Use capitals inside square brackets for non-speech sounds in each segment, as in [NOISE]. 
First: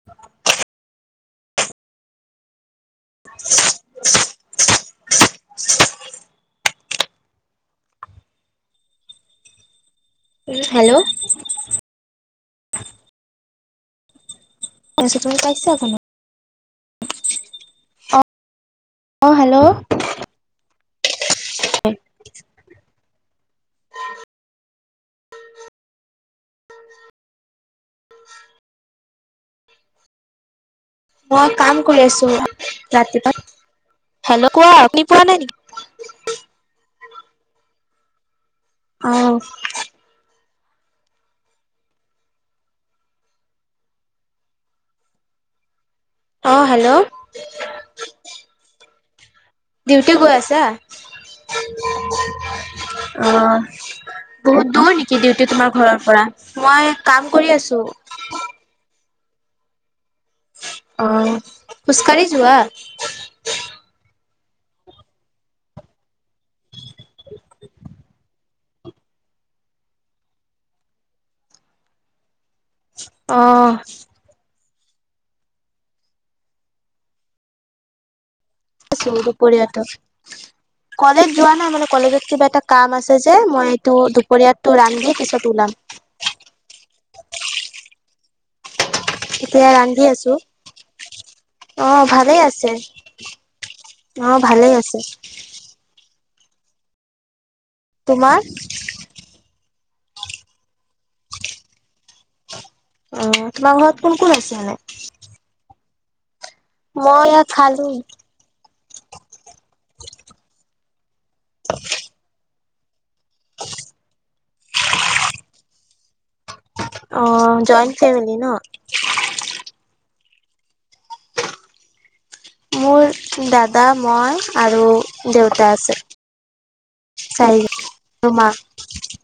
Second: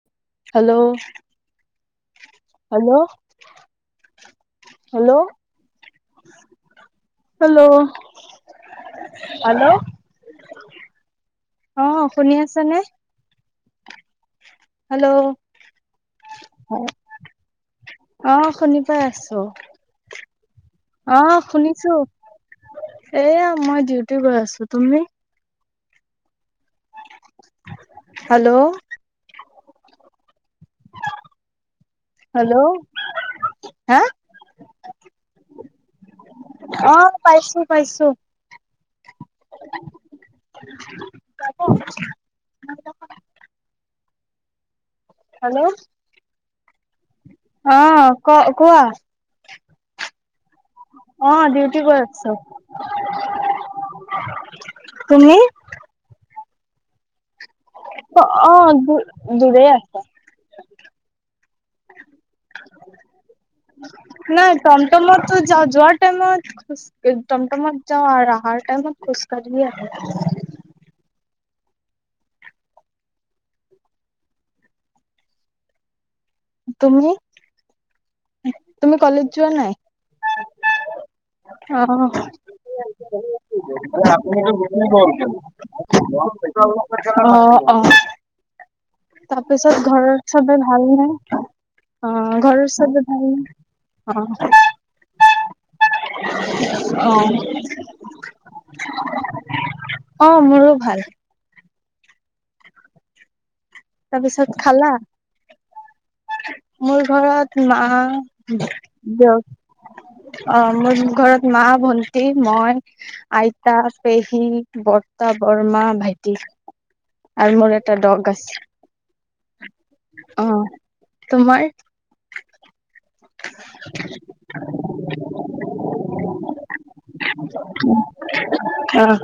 [UNINTELLIGIBLE] Hello. Hello hello. Hello hello. Hello. অ শুনি আছা নে। হেল্ল' তুমি পাইছা জানো? অ শুনি। কই অ আছো হেল্ল' অ। শুনিছো এয়া মই ডিউটি গৈ আছো তুমি। হেল্ল'। মই কাম কৰি আছো হেল্ল' ৰাতিপাত হা হেল্ল' কোৱা আপুনি পোৱা নাই নেক। অ পাইছো পাইছো। অ। [UNINTELLIGIBLE] হেল্ল। অ হেল্ল'। অ ক কোৱা। ডিউটি গৈ আছা। অ ডিউটি গৈ আছো অ বহুত দূৰ নেকি তুমি? ডেউটি তোমাৰ। ঘৰৰ পৰা মই কাম কৰি আছো। অ' অঁ দুৰেই আছে। অঁ খোজকাঢ়ি যোৱা? নাই তটমটমতো যাওঁ যোৱাৰ টাইমত খোজ টমটমত যাওঁ আৰ আহাৰ টাইমত খোজকাঢ়িয়েই আঁহো। অঁ তুমি? তুমি কলেজ ছোৰটো যোৱা পৰীয়া নাই? ত' কলেজ যোৱা নাই মানে, অ কলেজত কিবা এটা কাম আছে যে। মই এইটো দুপৰীয়াটো ৰান্ধি পিছত ওলাম। অঁ অঁ। এতিয়া তাপিছত ৰান্ধি ঘৰৰ আছো। চবেই ভাল নে অ ভালেই ঘৰৰ আছে চব অ ভালেই আছে। [UNINTELLIGIBLE] অঁ অঁ তোমাৰ? অঁ, মোৰো ভাল। ওম তোমাৰ ঘৰত কোন কোন আছে তাৰপিছত এনে? খালা? মোৰ মই ইয়াত ঘৰত মা খালো। দেউ, অঁ মোৰ ঘৰত মা ভন টি, মই, আইতা, পেহী বৰমা বৰতা, মা ভাইটি অ আৰু মোৰ জইণ্ট এটা ফেমিলি ডগ ন? আছে। অঁ তোমাৰ? মোৰ দাদা, মই আৰু দেউতা আছে। চাৰিজন উ আৰু মা। [UNINTELLIGIBLE] আহ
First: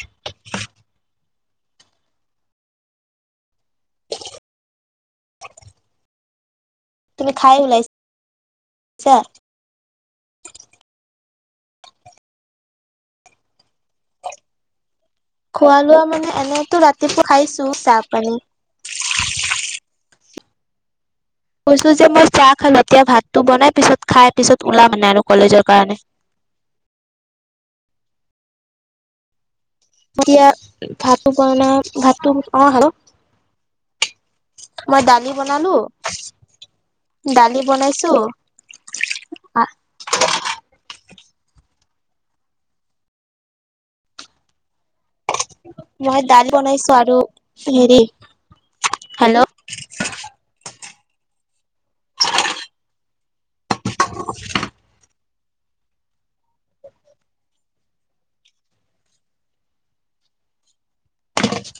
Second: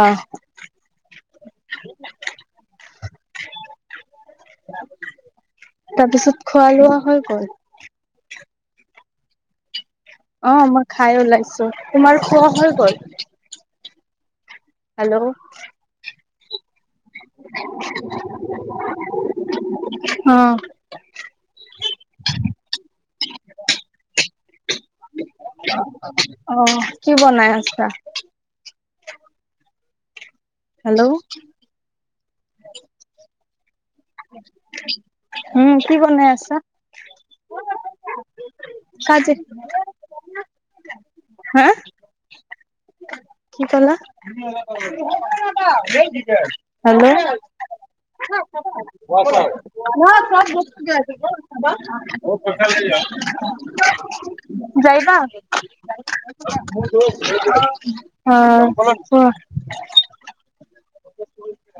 অঁহ উ [UNINTELLIGIBLE] তাপিছত খোৱা লোৱা? হৈ তুমি গ'ল খাই ওলাই ছা? অঁ মই খাই ওলাইছো, তোমাৰ খোৱা হৈ গ'ল হেল্ল'ও খোৱা লোৱা মানে এনেইতো ৰাতিপুৱা খাইছো চাহ পানী। অঁ কৈছো যে মই চাহ খালো, এতিয়া ভাতটো বনাই পিছত খাই পিছত ওলাম মানে আৰু কলেজৰ কাৰণে। অ' কি বনাই আছা? এতিয়া ভাতো বনাম ভাতটো, অঁ হেলো' উম কি বনাই আছা? দালি বনাইছো কাজিৰ হা? কি ক'লা? মই দাল বনাইছো হেল্ল' আৰু হেৰি হেল্ল' ৱাচাৰ নহয় চব বস্তু, [UNINTELLIGIBLE] হ'ব পইচা লৈ যোৱা। যাইবা গৈ আছো। অঁ হয় কোৱা।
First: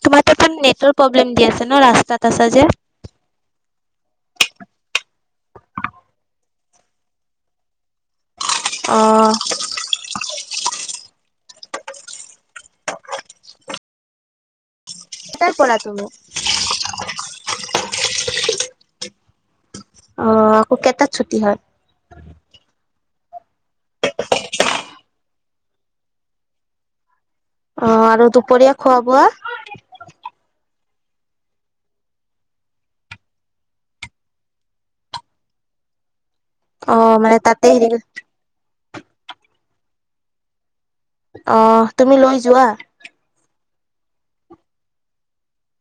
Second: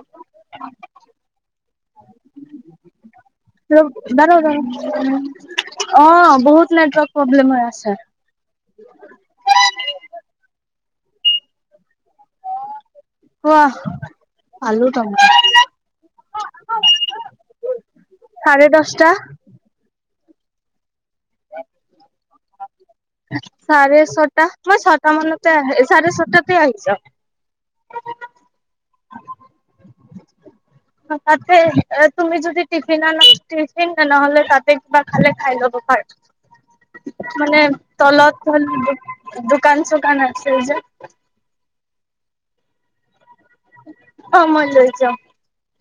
তোমাৰ তাতেন নেটৰ‌ প্ৰব্লেম দি আছে ন, ৰাস্তাত আছা যে? ৰ' বাৰু‌ ৰ অঁ বহুত নেটৱৰ্ক প্ৰব্লেম হৈ আছে। অ কোৱা ভাল টাৰ পৰা তুমি চাৰে দহটা আহ আকৌ কেইটাাত ছুটি হয় চাৰে ছটা মই ছটা মানতে আহ চাৰে ছটাতে আহিছ অ আৰু দুপৰীয়া খোৱা বোৱা তাতে তুমি যদি টিফিন আ টিফিন তেনেহলে তাতে কিবা খালে খাই ল'ব পাৰ অ', মানে তাতে হেৰি তল তল দোকান চোকান আছে যে অ তুমি লৈ যোৱা অ মই লৈ যাওঁ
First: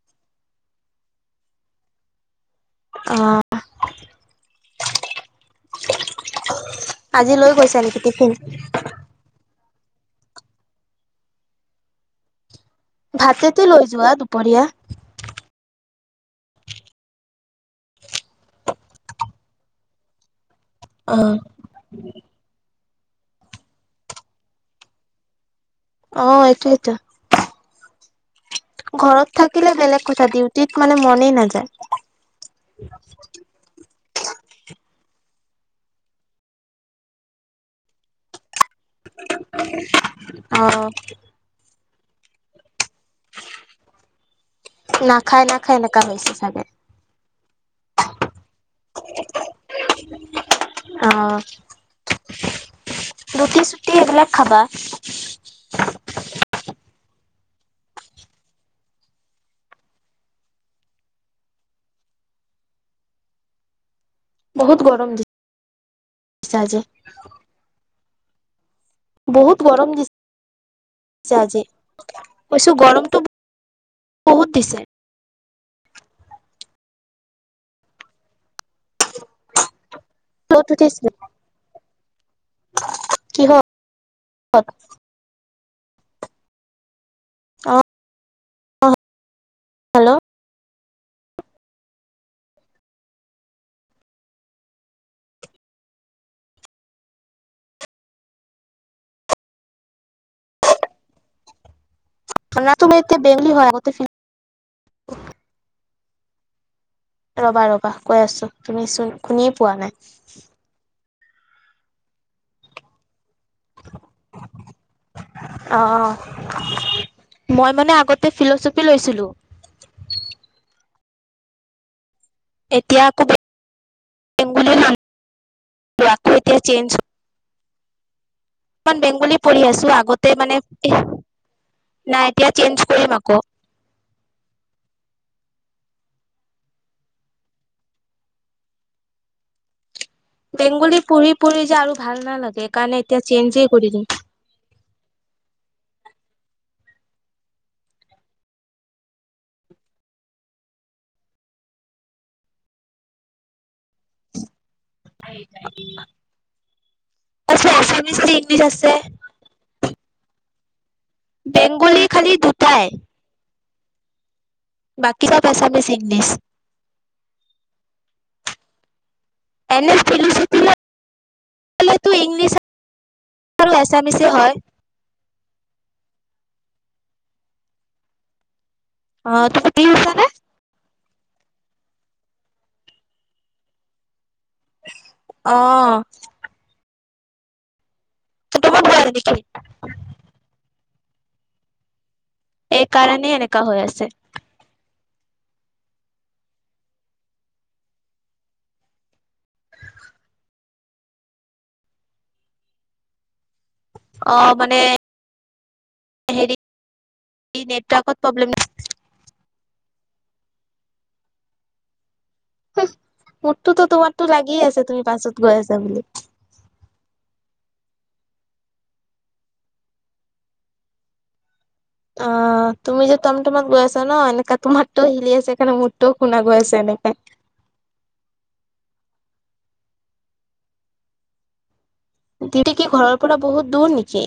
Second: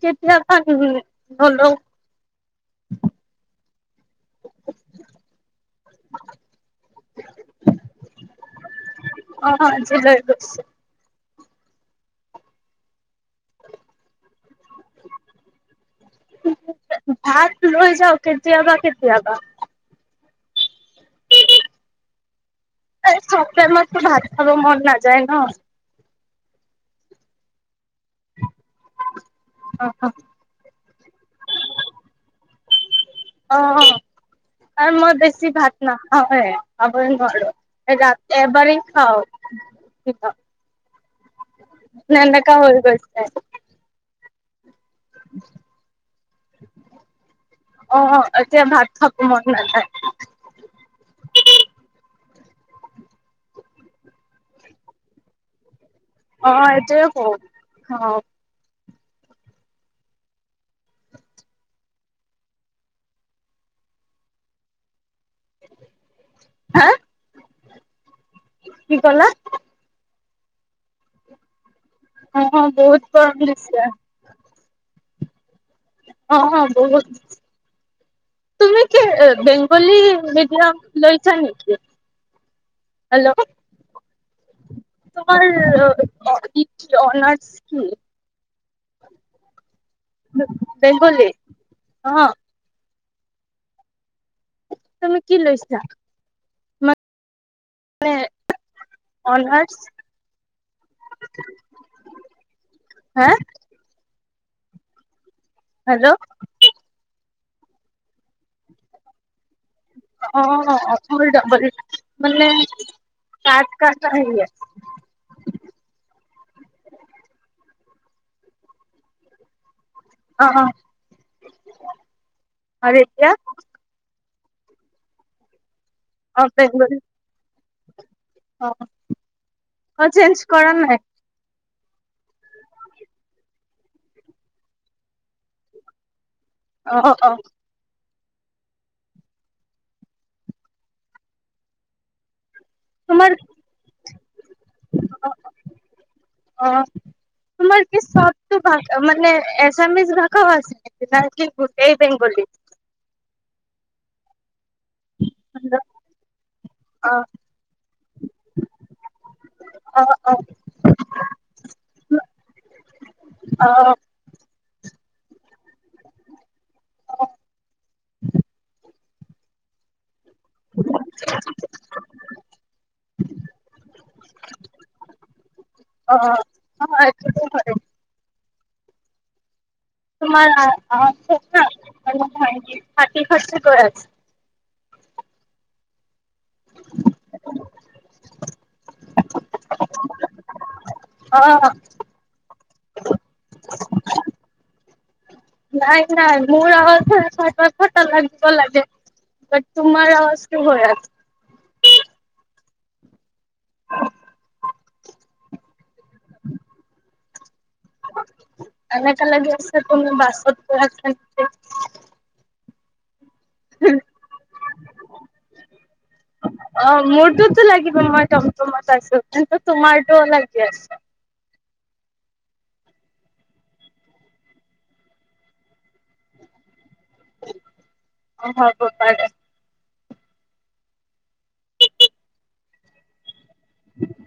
কেতিয়া বা নলও অ আজি লৈ গৈছো নেকি টিফিন অ আজি লৈ গৈছো ভাতেতে লৈ যোৱা দুপৰীয়া ভাত লৈ যাও কেতিয়া বা কেতিয়া বা অ চপ্তৰ [UNINTELLIGIBLE] মাততো ভাত খাব মন নাযায় ন অ এইটো এটো ঘৰত থাকিলে অ' বেলেগ কথা দিউ ত মানে মনেই নাযায় উ অ অ আৰু মই বেছি ভাত নাখাওঁ হে খাবই নোৱাৰো ৰাতি এবাৰেই খাওঁ অ নন্দক হৰ গচ্তে [UNINTELLIGIBLE] নাখাই নাখায় এনেককা হৈ হৈছে চাগে অ এতিয়া ভাত থকো মন নাযায় অ ৰুটি চুটি এইবিলাক খাবা অ এইটয়ে কওঁ অ বহত গৰম দি হ কি ক [UNINTELLIGIBLE] বহুত গৰম দিছে আজি অ কৈছো বহুত গৰমটো গৰম দিছে বহুত দিছে অ হ বত তুমি কে বেংগলী ক'ত মিডয়াম লৈছা নেকি হেল্ল' কিহ [UNINTELLIGIBLE] তোমাৰ অননাৰ্ছ অ কি হেল্ল' বেংগল অ তুমি কি লৈছা মানে অনাৰ্ছ ন তুমি এয়া বেংলি হয় [INAUDIBLE] [UNINTELLIGIBLE] হেল্ল' ৰ'বা ৰ'বা কৈ আছো তুমি চোন শুনে পোৱা নাই অ অ ফ ডবল [INAUDIBLE] মানে কাত ক অ মই মানে আগতে ফিলচফি লৈছিলো অ অ এতিয়া আকৌ [UNINTELLIGIBLE] অ এতিয়া চেঞ্জ বেংগলী অ মান বেংগলী পঢ়ি আছো অ আগতে চেঞ্জ মানে কৰা নাই নাই এতিয়া চেঞ্জ কৰিম আকৌ। অ অ। বেংগলী পঢ়ি পঢ়ি যে আৰু ভাল নালাগে সেইকাৰণে এতিয়া তোমাৰ চেঞ্জেই কৰি দিম। [INAUDIBLE] অ তোমাৰ কি চবটো ভাষা মানে এছামিছ ভাষাও আছে? [UNINTELLIGIBLE] গোটেই বেংগলী। অ', তাৰপিছত আছামিছ নে ইংলিছ আছে? অঁ বেংগলী খালি দুটাই। অঁ। বাকী চব আছামিছ, ইংলিছ। [INAUDIBLE] এনে [UNINTELLIGIBLE] [UNINTELLIGIBLE] ইংলিছ আৰু আছামিছেই হয়। অ' অঁ এইটো হয়ে। অঁ তুমি বিহু [UNINTELLIGIBLE] তোমাৰ আৱাজটো না মানে ভইচটো ফাটি ফাটি গৈ আছে। অঁ। [INAUDIBLE] [UNINTELLIGIBLE] অঁ এই কাৰণে এনেকা হৈ আছে। নাই নাই মোৰ অৱজটোহে ফাটা ফাটা লাগিব লাগে। বাট তোমাৰ আৱাজটো হৈ আছে। অ' মানে, হেৰি নেটৰ্কৰ প্ৰব্লেম দিছে। এনেকুৱা লাগি আছে কোনো বাছত গৈ আছে। মোৰটোতো তোমাৰতো লাগিয়ে আছে তুমি বাছত গৈ আছা বুলি। অ' মোৰতোতো লাগিব মই টমটমত আছো। কিন্তু তোমাৰটো লাগি আছে। অঁ তুমি যে টমটমত গৈ আছা ন এনেকা তোমাৰটো হিলি আছে সেইকাৰণ মোৰটোও শুনা গৈ আছে এনেকে। অঁ হব পাৰে। দিউটি কি ঘৰৰ পৰা বহুত দূৰ নেকি?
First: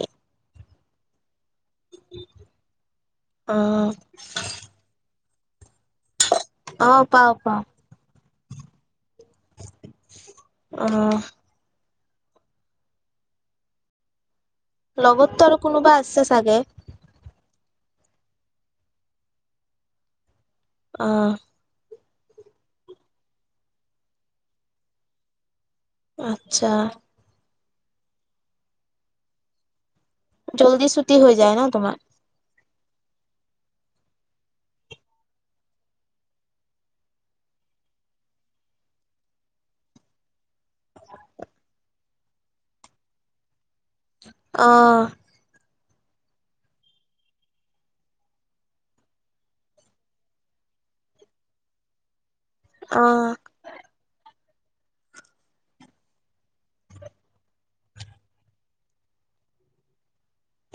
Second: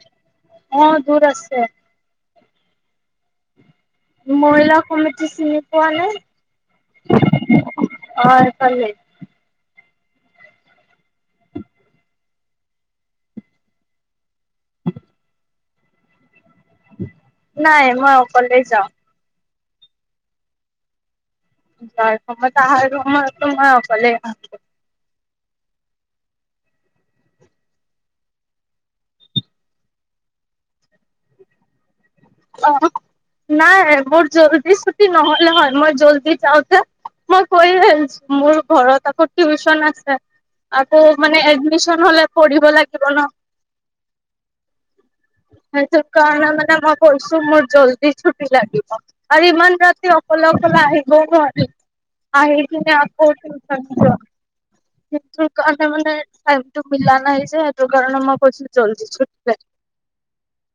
অ', দূৰ আছে। আহ। মইিলা কমিতি চিনি পোৱা নে? অঁহ পাওঁ পাওঁ। অ এইফালে অহ। লগতটো আৰু কোনোবা আছে চাগে? নাই মই অকলে যাওঁ। অঁহ। [UNINTELLIGIBLE] এইটো সময়ততো মই অকলেই। আচ্ছা। জল্দি চুটি হৈ যায় ন তোমাৰ? অ নাই মোৰ জল্দি ছুটি নহ'লে হয়, মই জল্দি যাওঁতে। মই কৈ আছো মোৰ ঘৰত আকৌ টিউচন আছে। আকৌ মানে এডমিচন হলে পঢ়িব লাগিব ন। অ। হয় ক মানে [UNINTELLIGIBLE] কৈছো মোৰ জল্দি ছুটি লাগিব আৰু ইমান ৰাতি অকলে অকলে আহিব নোৱাৰি। আহ কিে অ'। কচ [UNINTELLIGIBLE] [UNINTELLIGIBLE] মিলা নাই যে সেইটো কাৰণে মই কৈছ জল্দি [UNINTELLIGIBLE]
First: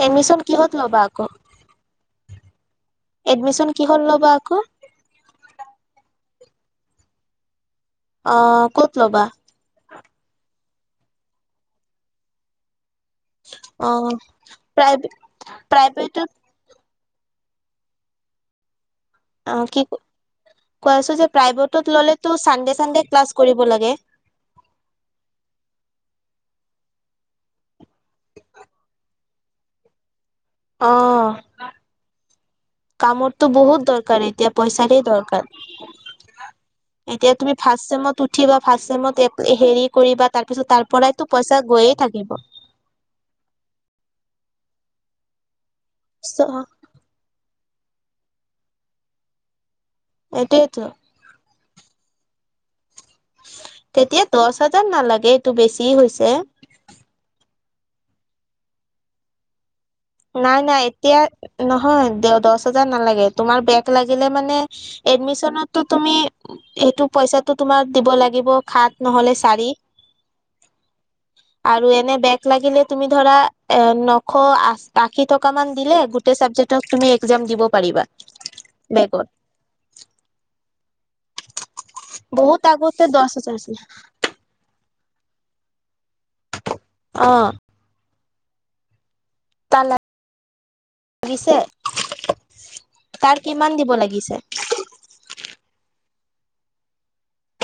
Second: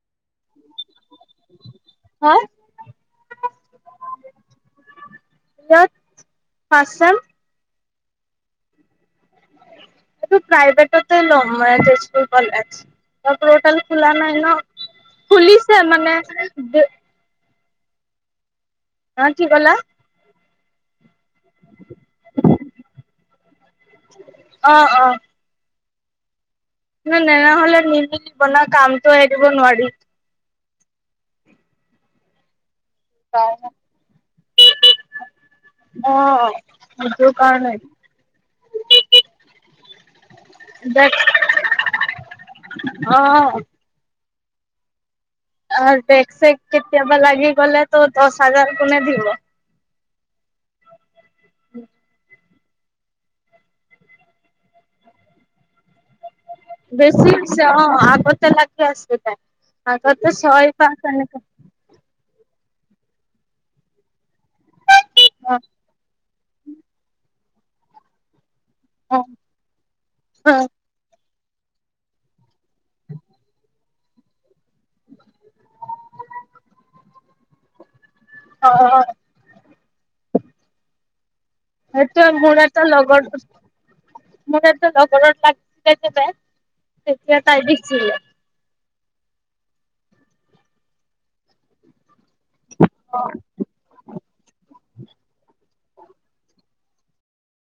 এডমিশ্যন কিহত ল'বা আকৌ? হা! এডমিশন কি হ'ল ল'বা আকৌ? পাঁচ্চন [UNINTELLIGIBLE] অ ক'ত ল'বা? প্ৰাইভেটতে ল'ম ম স্কুল [UNINTELLIGIBLE] [UNINTELLIGIBLE] অ খোলা নাই ন? প্ৰাইভ খুলিছে মানে। প্ৰাইভেটত অ কি, কৈ আছে যে প্ৰাইভেটত ললেতো চানডে চানডে ক্লাছ কৰিব লাগে। অ, অ। ন নহলে নিমিলিব ন কামটো এৰিব দিব নোৱাৰি। অ, কামততো বহুত দৰকাৰ এতিয়া পইচাৰে দৰকাৰ। অ। [INAUDIBLE] সেইটো এতিয়া তুমি কাৰণে ফাৰ্ষ্ট চেমত উঠিবা, ফাৰ্ষট চেমত হেৰি কৰিবা, তাৰপিছত তাৰ দেখ পৰাইতো পইচা গৈয়ে থাকিব। অ। বেক-চেক চ' কেতিয়াবা লাগি গলে তো দশ হাজাৰ কোনে দিব? এটোৱেই ত। তেতিয়া দহ হাজাৰ নালাগে এইটো বেছি হৈছে। বেছি হৈছে অ, আগতে লাগি আছিলে আগতে নাই নাই ছয়-পাঁচ এতিয়া এনেকে। নহয়, দে দহ হাজাৰ নালাগে। তোমাৰ বেগ লাগিলে মানে অ এডমিশনততো তুমি এইতো পইচা। টো তোমাৰ দিব লাগিব সাত অ নহলে চাৰি। আৰু এনে বেগ লাগিলে তুমি ধৰা এ নশ আচ। আশী টকা মান দিলে গোটেই চাবজেক্টত তুমি এক্জাম দিব পাৰিবা। অ অ। বেগত সেইটোৱে মোৰ বহুত এটা আগতে দহ লগৰ। হাজাৰ আছিলে মোৰটো লগৰত লাগিছিলে যে বেক অ তেতিয়া তাই দিছিলে। াল লাগিছে [UNINTELLIGIBLE] তাৰ কিমান দিব লাগিছে? [INAUDIBLE]